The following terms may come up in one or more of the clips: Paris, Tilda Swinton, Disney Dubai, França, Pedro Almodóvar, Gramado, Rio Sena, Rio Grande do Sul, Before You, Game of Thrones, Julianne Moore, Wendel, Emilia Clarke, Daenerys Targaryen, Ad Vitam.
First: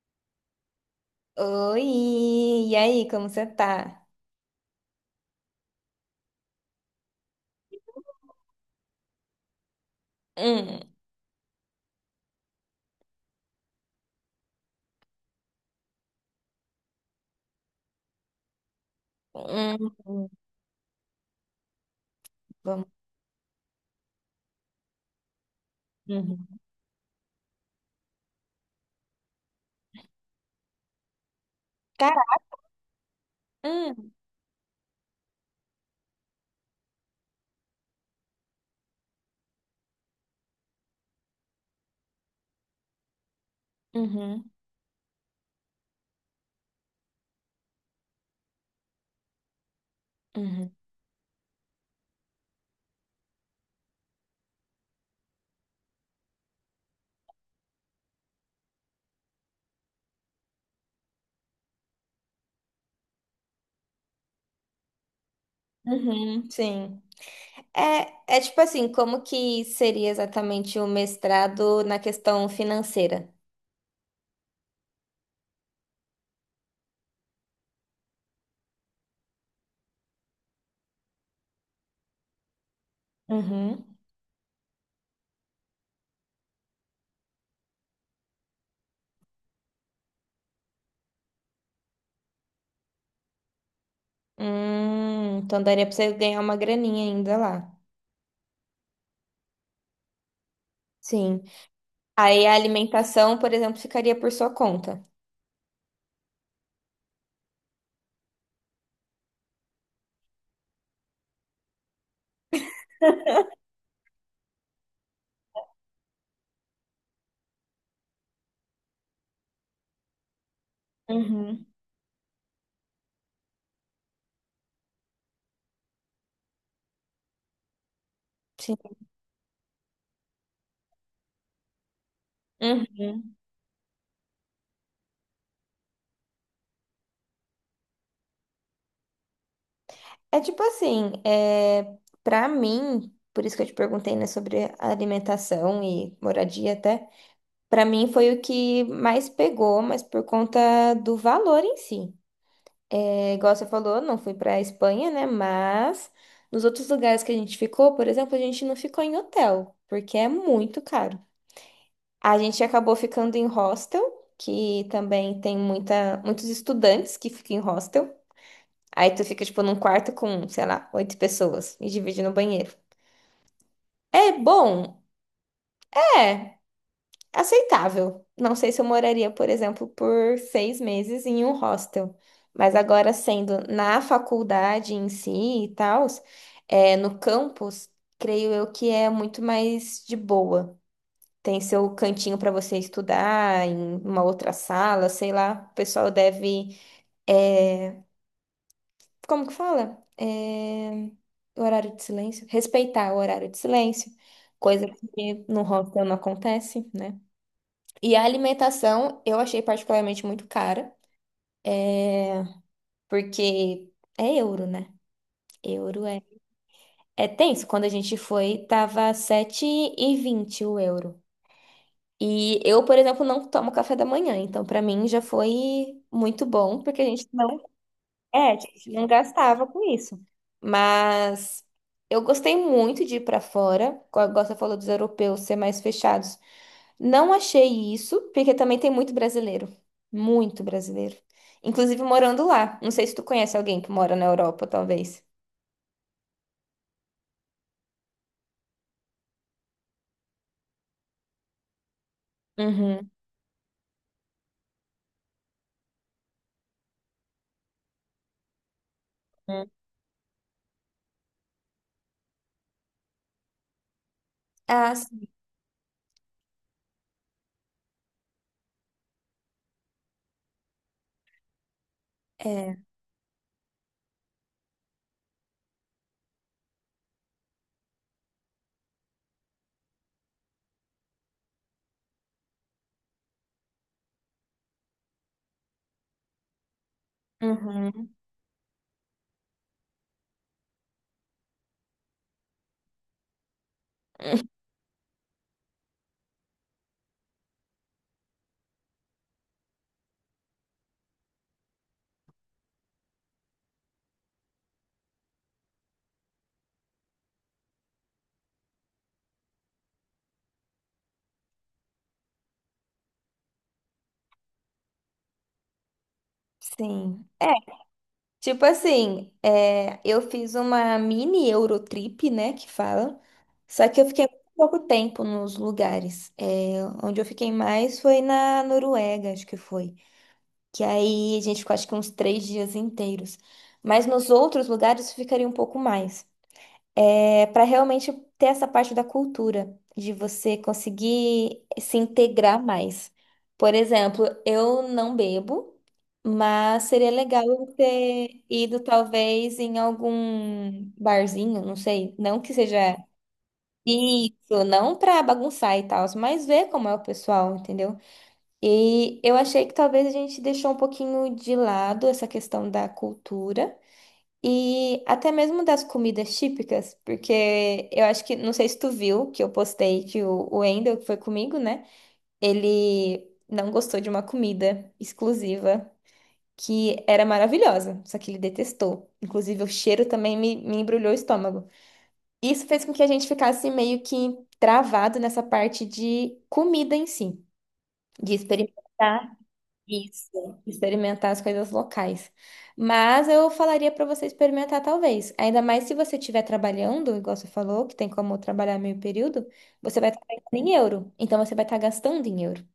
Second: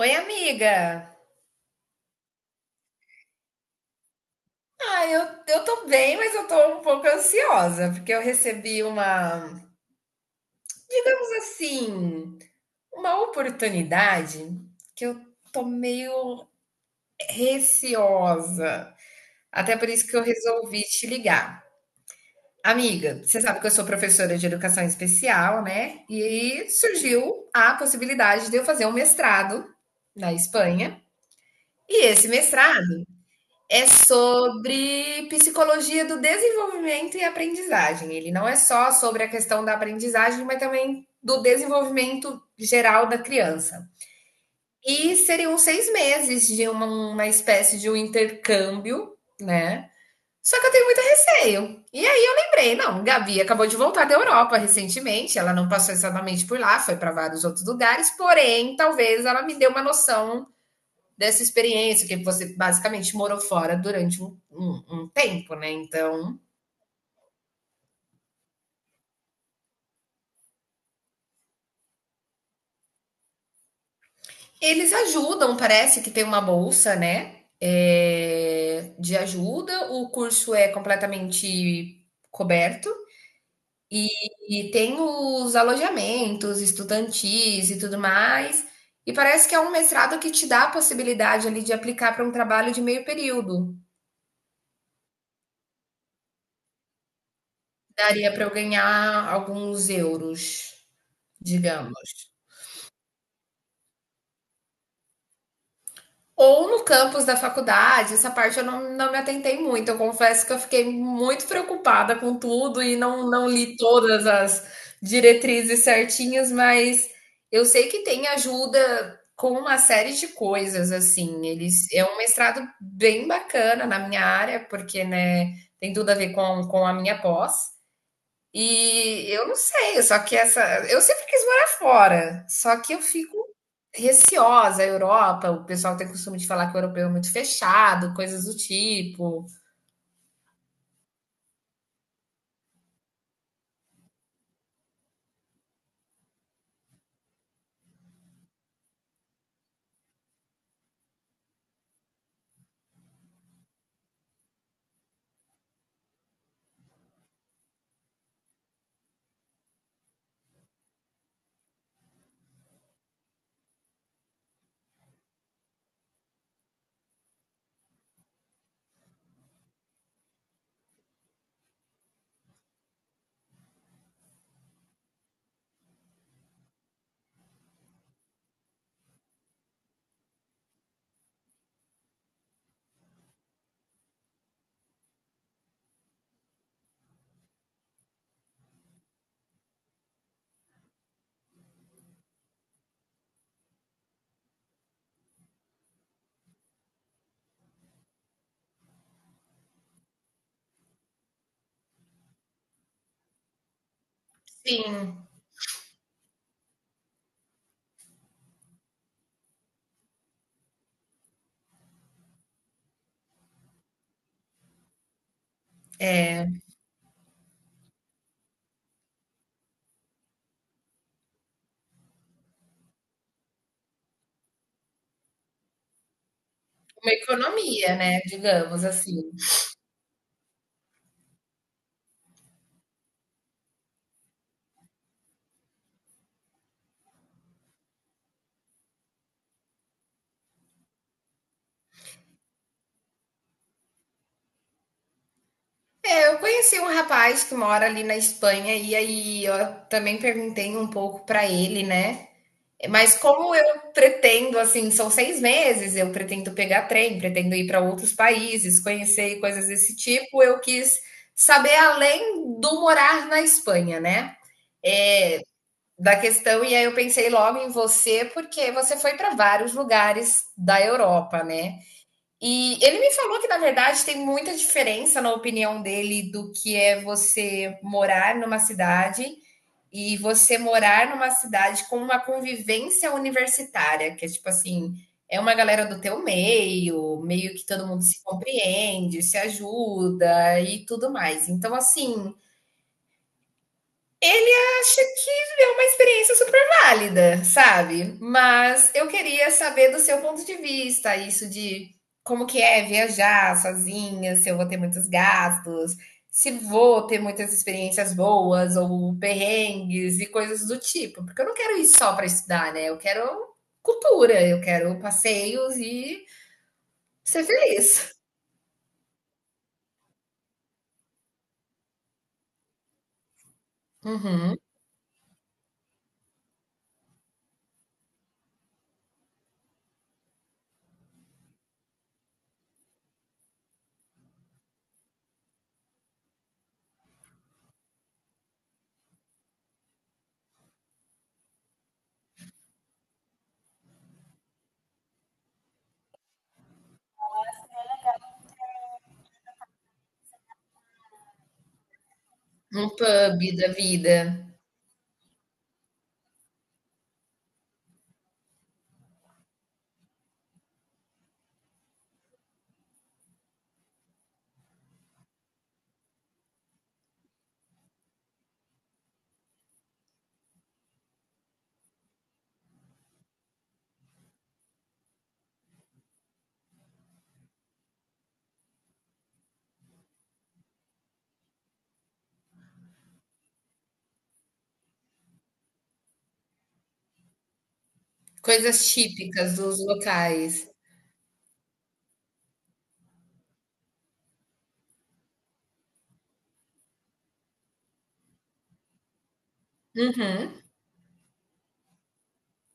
Oi, amiga. Oi, e aí, como você tá? Ah, eu tô bem, mas eu tô um pouco ansiosa, porque eu recebi Hum, mas assim, uma oportunidade que eu tô meio receosa. Até por isso que eu hum. resolvi te ligar. Vamos. Amiga, você sabe que eu sou professora de educação especial, né? E Uhum. aí surgiu a possibilidade de eu fazer um mestrado na Espanha. E Cara, esse mestrado é hum, sobre psicologia do desenvolvimento e aprendizagem. Ele não é só sobre a questão da aprendizagem, mas também do desenvolvimento geral da criança. uhum, E seriam 6 meses de uma espécie de um intercâmbio, né? Só que eu uhum, tenho muito receio. E aí eu lembrei, não, Gabi acabou de voltar da Europa recentemente, ela não passou exatamente por lá, foi para vários outros lugares, porém, talvez ela me dê uma noção dessa experiência, que você basicamente morou fora durante um tempo, né? Então, uhum, sim. É, tipo assim, como que seria exatamente o mestrado na questão financeira? eles ajudam, parece que tem uma bolsa, né? É, de ajuda, o curso é completamente coberto Uhum. e, e tem os alojamentos estudantis e tudo mais. E parece que é um mestrado que te dá a possibilidade ali de aplicar para um trabalho de meio período. Então daria pra você ganhar uma graninha ainda lá. Daria para eu ganhar alguns euros, Sim. digamos. Aí a alimentação, por exemplo, ficaria por sua conta. Ou no campus da faculdade, essa parte eu não me atentei muito. Eu confesso que eu fiquei muito preocupada com tudo e não li todas as diretrizes certinhas, mas eu sei que tem ajuda com uma série de coisas, assim. Uhum. Eles é um mestrado bem bacana na minha área, porque né, tem tudo a ver com a minha pós. Sim. E eu não sei, só que essa eu sempre quis morar fora, só que eu Uhum. fico receosa. A Europa, o pessoal tem costume de falar que o europeu é muito fechado, coisas do tipo. É tipo assim, para mim, por isso que eu te perguntei, né, sobre a alimentação e moradia até, pra mim foi o que mais pegou, mas por conta do valor em si. É, igual você falou, não fui pra Espanha, né, mas nos outros lugares que a gente ficou, por exemplo, a gente não ficou em hotel, porque é muito caro. A gente acabou ficando em hostel, que também tem muitos estudantes que ficam em hostel. Aí tu fica, tipo, num quarto com, sei lá, oito pessoas e divide no banheiro. É bom? É, aceitável. Não sei se eu moraria, por exemplo, por 6 meses em um hostel. Mas agora, sendo na faculdade em si e tal, no campus, creio eu que é muito mais de boa. Tem seu cantinho para você estudar, em uma outra sala, sei lá. O pessoal deve é, como que fala? O horário de silêncio. Respeitar o horário de silêncio, coisa Sim, que no hostel não acontece, né? E a alimentação eu achei particularmente muito cara, porque é euro, né? Euro é. É tenso. Quando a gente foi, tava 7,20 o euro. E eu, por exemplo, não tomo café da manhã, então pra mim já foi muito bom, porque a uma gente não. economia, né, A digamos gente não assim. gastava com isso. Mas eu gostei muito de ir pra fora, como você falou dos europeus ser mais fechados. Não achei isso, porque também tem muito brasileiro. Muito brasileiro. Inclusive morando lá. Não sei se tu conhece alguém que mora na Europa, talvez. É, eu conheci um rapaz que mora ali na Espanha e aí eu também perguntei um pouco para ele, né? Uhum. Mas como eu pretendo, assim, são 6 meses, eu pretendo pegar trem, pretendo ir para outros países, conhecer coisas Uhum. desse tipo, eu quis saber além do morar na Espanha, né? Ah, sim. É, da questão, e aí eu pensei logo em você, porque você foi para vários lugares da Europa, né? É. E ele me falou que, na verdade, tem muita diferença na opinião dele do que é você morar numa cidade e você morar numa cidade com uma convivência universitária, que é tipo assim, é uma galera do teu meio, meio que todo mundo Uhum. se compreende, se ajuda e tudo mais. Então, assim, acho que é uma experiência super válida, sabe? Mas eu queria saber do seu ponto de vista, isso de como que é viajar sozinha, se eu vou ter muitos gastos, se vou ter muitas experiências boas ou perrengues e coisas do tipo, porque eu não quero ir só para estudar, né? Eu quero cultura, eu quero passeios e Sim. ser É, feliz. tipo assim, eu fiz uma mini Eurotrip, né, que fala. Só que eu fiquei muito Uhum. pouco tempo nos lugares. Onde eu fiquei mais foi na Noruega, acho que foi. Que aí a gente ficou acho que uns 3 dias inteiros. Mas nos outros lugares eu ficaria um pouco mais, para realmente ter essa parte da cultura, de você conseguir se integrar mais. Por exemplo, eu não bebo, mas seria legal eu ter ido talvez em algum barzinho, não sei, não que seja Um pub da vida, isso, não para bagunçar e tal, mas ver como é o pessoal, entendeu? E eu achei que talvez a gente deixou um pouquinho de lado essa questão da cultura. E até mesmo das comidas típicas, porque eu acho que, não sei se tu viu, que eu postei que o Wendel, que foi comigo, né? Ele não gostou de uma comida exclusiva que era maravilhosa, só que ele detestou. Inclusive, o cheiro também me embrulhou o estômago. Isso fez com que a gente ficasse meio que travado nessa parte de comida em si, de coisas experimentar. típicas dos Isso, locais. experimentar as coisas locais. Mas eu falaria para você experimentar, talvez. Ainda mais se você estiver trabalhando, igual você falou, que tem como trabalhar meio período, você vai estar Uhum. ganhando em euro. Então você vai estar gastando em euro.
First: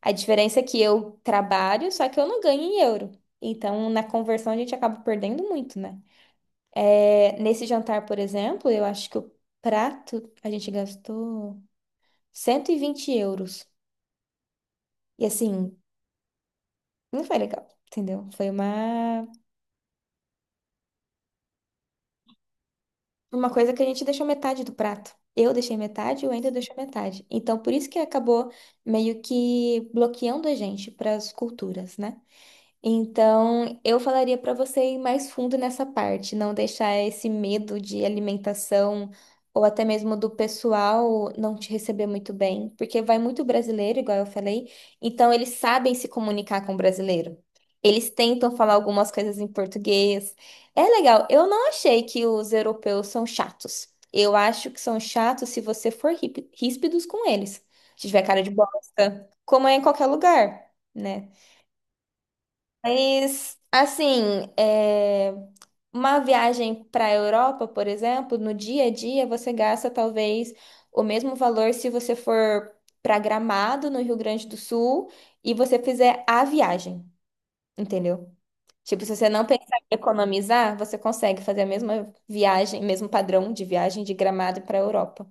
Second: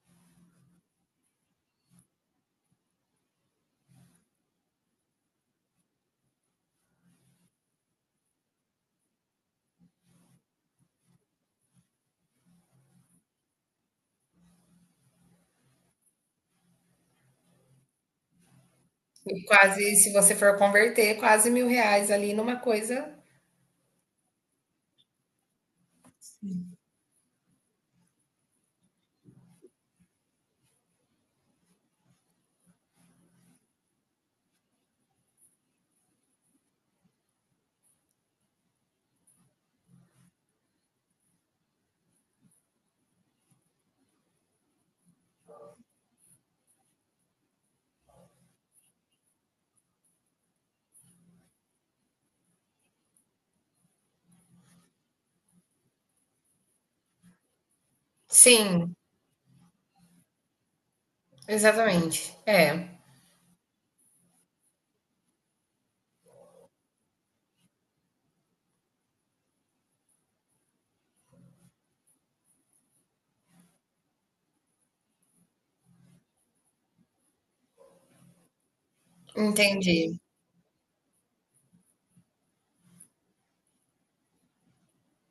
A diferença é que eu trabalho, só que eu não ganho em euro. Então, na conversão, a gente acaba perdendo muito, né? É, nesse jantar, por exemplo, eu acho que o prato a gente gastou 120 euros. E assim, não foi legal, entendeu? Foi E quase, se você for converter, quase 1.000 reais ali numa coisa. uma coisa que a gente deixou metade do prato. Eu deixei metade e o Wendel deixou metade. Então, por isso que acabou meio que bloqueando a gente para as culturas, né? Então, eu falaria para você ir mais fundo nessa parte, não deixar esse medo de alimentação ou até mesmo do pessoal não te receber muito bem, porque vai muito brasileiro, igual eu falei, então eles sabem se comunicar com o brasileiro. Eles tentam falar algumas coisas em português. É legal, eu não achei que os europeus são chatos. Eu acho que são chatos se você for ríspidos com eles. Se tiver cara de Sim, bosta, como é em qualquer lugar, né? exatamente. É, Mas, assim, uma viagem para a Europa, por exemplo, no dia a dia você gasta talvez o mesmo valor se você for para Gramado, no Rio Grande do Sul, e você fizer a viagem, entendeu? Tipo, se você não pensar em entendi. economizar, você consegue fazer a mesma viagem, mesmo padrão de viagem de Gramado para a Europa.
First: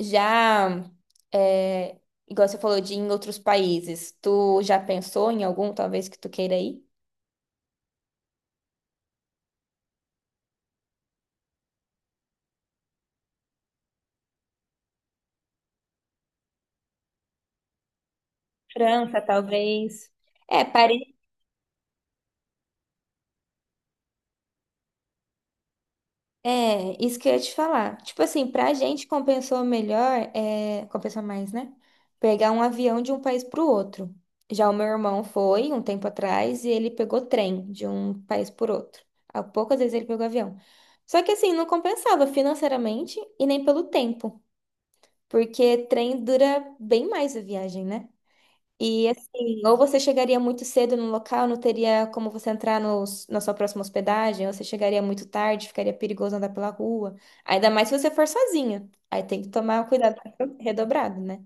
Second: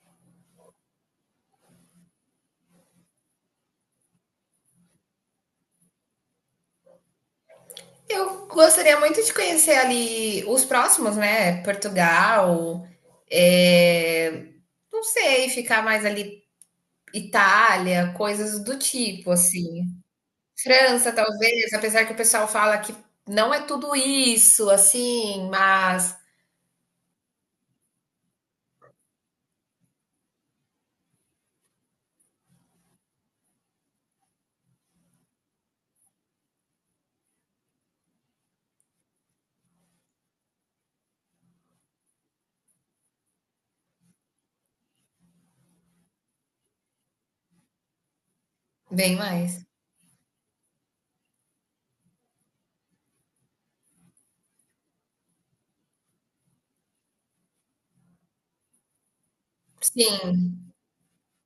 Já, é, igual você falou de ir em outros países, tu já pensou em algum, talvez, que tu queira ir? Eu gostaria muito de conhecer ali os próximos, né? Portugal, é, não sei, ficar mais ali Itália, coisas do França, tipo, assim. talvez. É, Paris. França, talvez, apesar que o pessoal fala que não é tudo isso, assim, mas É, isso que eu ia te falar. Tipo assim, pra gente compensou melhor, compensou mais, né? Pegar um avião de um país pro outro. Já o meu irmão foi um tempo atrás e ele pegou trem de um país por outro. Há poucas vezes ele pegou avião. Só que assim, não compensava financeiramente e nem pelo tempo, porque trem dura bem mais a viagem, né? E bem assim, mais. ou você chegaria muito cedo no local, não teria como você entrar na sua próxima hospedagem, ou você chegaria muito tarde, ficaria perigoso andar pela rua. Ainda mais se você for sozinha. Aí tem que tomar cuidado Sim, redobrado, né?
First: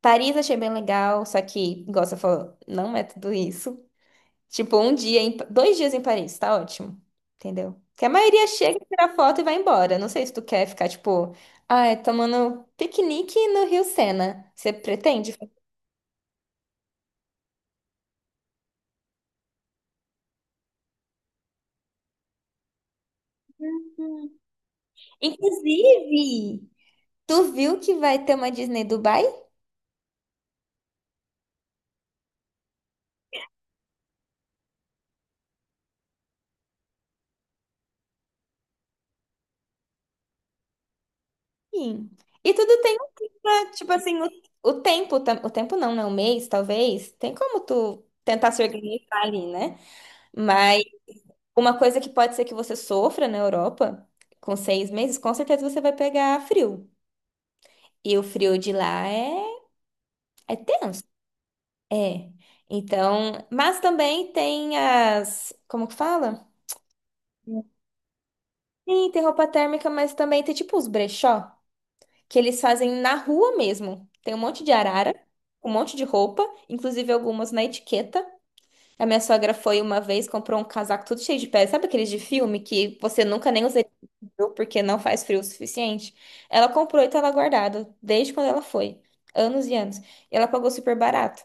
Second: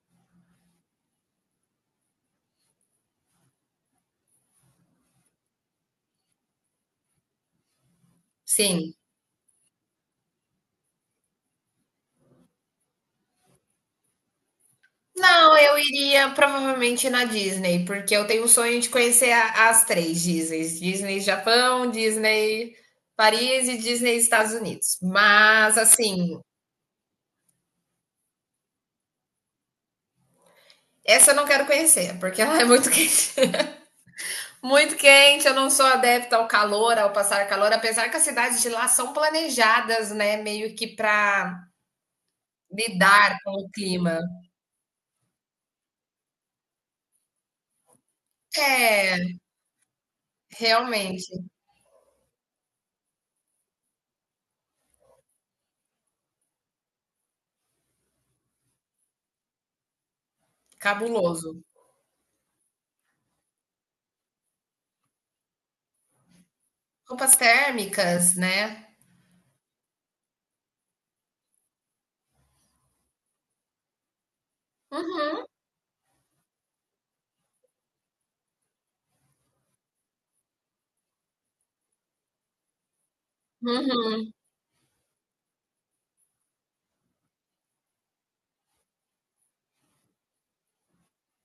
Paris achei bem legal, só que, igual você falou, não é tudo isso. Tipo, um dia, 2 dias em Paris, tá ótimo. Entendeu? Porque a maioria chega, sim. tira foto e vai embora. Não sei se tu quer ficar, tipo, ai, tomando piquenique no Rio Sena. Você pretende? Não, eu iria provavelmente na Disney, porque eu tenho o sonho de conhecer as três Disneys: Disney Japão, Disney Paris e Disney Estados Unidos. Mas, assim, Inclusive, tu viu que vai ter uma Disney Dubai? essa eu não quero conhecer, porque ela é muito quente. Muito quente, eu não sou adepta ao calor, ao passar calor, apesar que as cidades de lá são planejadas, né, meio que para Sim. E tudo tem um lidar com o clima, tipo assim, clima. O tempo não, né? Um mês, talvez. Tem como tu tentar se organizar É, ali, né? Mas realmente, uma coisa que pode ser que você sofra na Europa, com 6 meses, com certeza você vai pegar frio. E o frio de lá é tenso. cabuloso. É. Então, mas também tem as, como que fala? Roupas térmicas, né? Sim, tem roupa térmica, mas também tem tipo os brechó, que eles fazem na rua mesmo. Tem um monte de arara, Uhum, um monte de roupa, inclusive algumas na etiqueta. A minha sogra foi uma vez, comprou um casaco todo cheio de pele. Sabe aqueles de filme que você nunca nem usaria uhum. porque não faz frio o suficiente? Ela comprou e estava guardado desde quando ela foi, anos e anos. E ela pagou super barato.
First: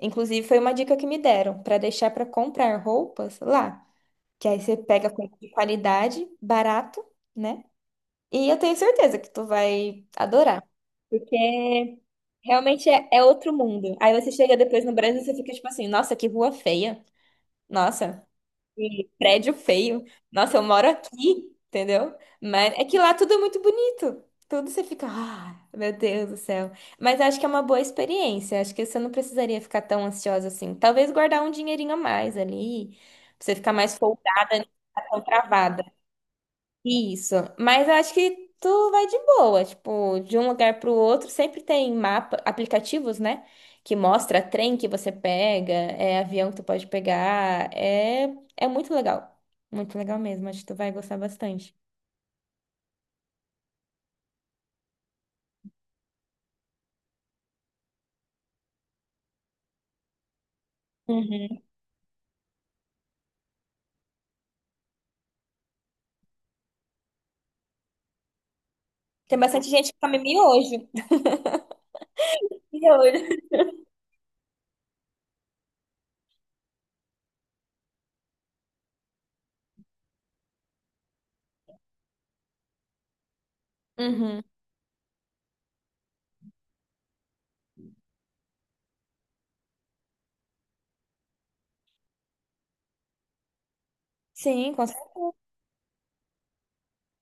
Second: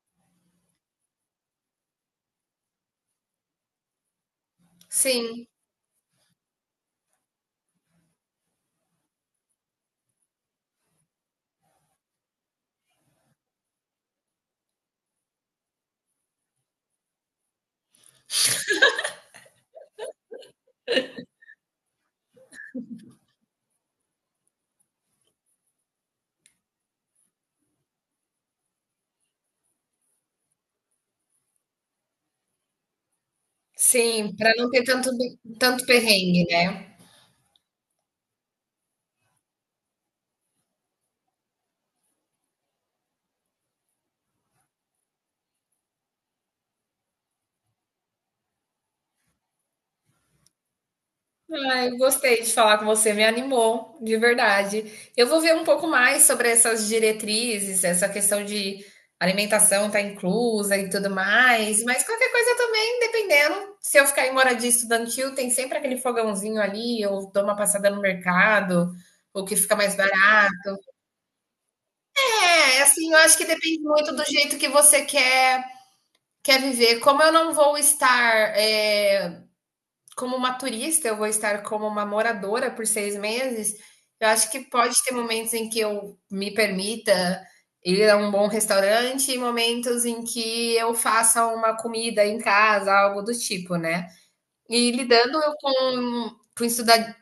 Inclusive, foi uma dica que me deram para deixar para comprar roupas lá. Que aí você pega com Sim, qualidade, barato, né? E eu tenho certeza que tu vai adorar. Porque realmente é outro mundo. Aí você chega depois no Brasil e você fica tipo assim, nossa, que rua feia. Nossa, que prédio feio. Nossa, eu moro aqui, entendeu? Mas é que lá tudo é muito bonito. Tudo você fica, ah, meu Deus do céu. Mas acho que é uma boa experiência. Acho que você não precisaria ficar tão ansiosa assim. Talvez guardar um dinheirinho a mais ali, pra você ficar mais sim, para folgada, não não ter ficar tanto tão tanto travada. perrengue, né. Isso, mas eu acho que tu vai de boa, tipo, de um lugar pro outro, sempre tem mapa, aplicativos, né? Que mostra trem que você pega, é avião que tu pode pegar, é muito legal. Muito legal mesmo, acho que tu vai gostar bastante. Ai, gostei de falar com você, me animou, de verdade. Eu vou ver um pouco mais sobre essas diretrizes, essa questão de alimentação tá inclusa e tudo Uhum. mais, mas qualquer coisa também, dependendo, se eu ficar em moradia estudantil, tem sempre aquele fogãozinho ali, eu dou uma passada no mercado, Tem o que bastante fica gente mais que come barato. miojo. É, E assim, olha, eu acho que depende muito do jeito que você quer viver. Como eu não vou estar, como uma turista, eu vou estar como uma moradora por 6 meses. Eu uhum. acho que pode ter momentos em que eu me permita ir a um bom restaurante e momentos em que eu faça uma comida em casa, algo do tipo, né? Sim, com E certeza. lidando eu com com estuda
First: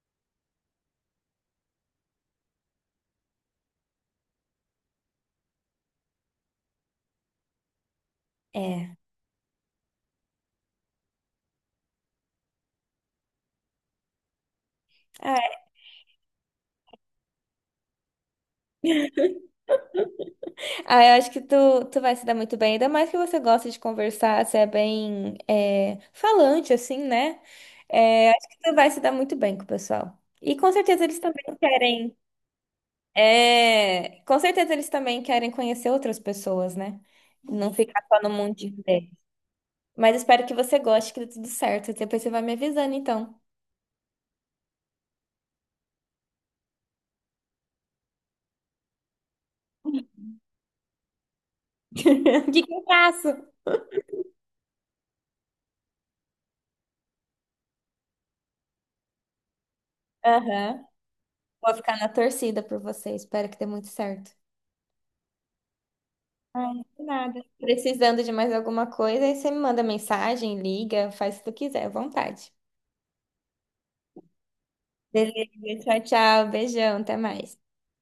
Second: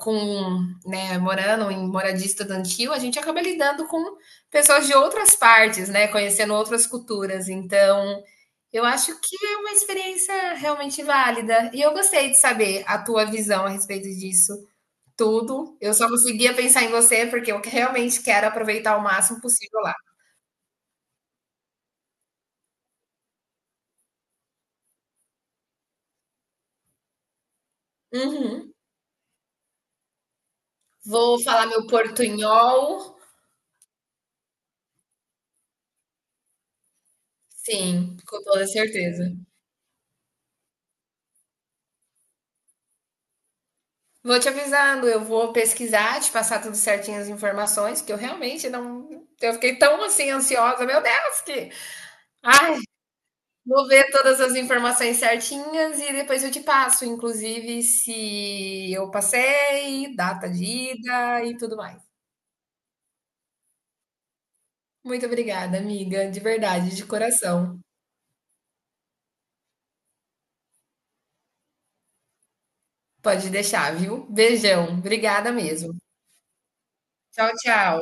com, né, morando em moradia estudantil, a gente acaba lidando com pessoas de outras partes, né, conhecendo outras culturas. Então, eu É. acho que é uma experiência realmente válida. E eu gostei de saber a tua visão a respeito disso Ah, tudo. Eu só conseguia pensar em você porque eu realmente quero aproveitar o máximo possível lá. Eu acho que tu vai se dar muito bem, ainda mais que você gosta de conversar, você é bem falante, assim, né? É, acho que tu Uhum. vai se dar muito bem com o pessoal. E com certeza eles Vou também falar meu querem. portunhol. É, com certeza eles também querem conhecer outras pessoas, né? Não ficar Sim, só no com toda mundinho deles. certeza. Mas espero que você goste, que dê tudo certo. Depois você vai me avisando, então. Vou te avisando, eu vou pesquisar, te passar tudo certinho as informações, que eu realmente não. Eu fiquei tão assim ansiosa, meu Deus, que. O que que Ai, eu faço? vou ver todas as informações certinhas e depois eu te passo, inclusive se eu passei, data de Aham. ida e Vou tudo ficar mais. na torcida por você. Espero que dê muito certo. Muito obrigada, amiga, de Ai, verdade, de de nada. coração. Precisando de mais alguma coisa, aí você me manda mensagem, liga, faz o que tu quiser, à vontade. Pode deixar, viu? Beijão, Beleza, obrigada mesmo. tchau, tchau, beijão, até Tchau, mais. tchau.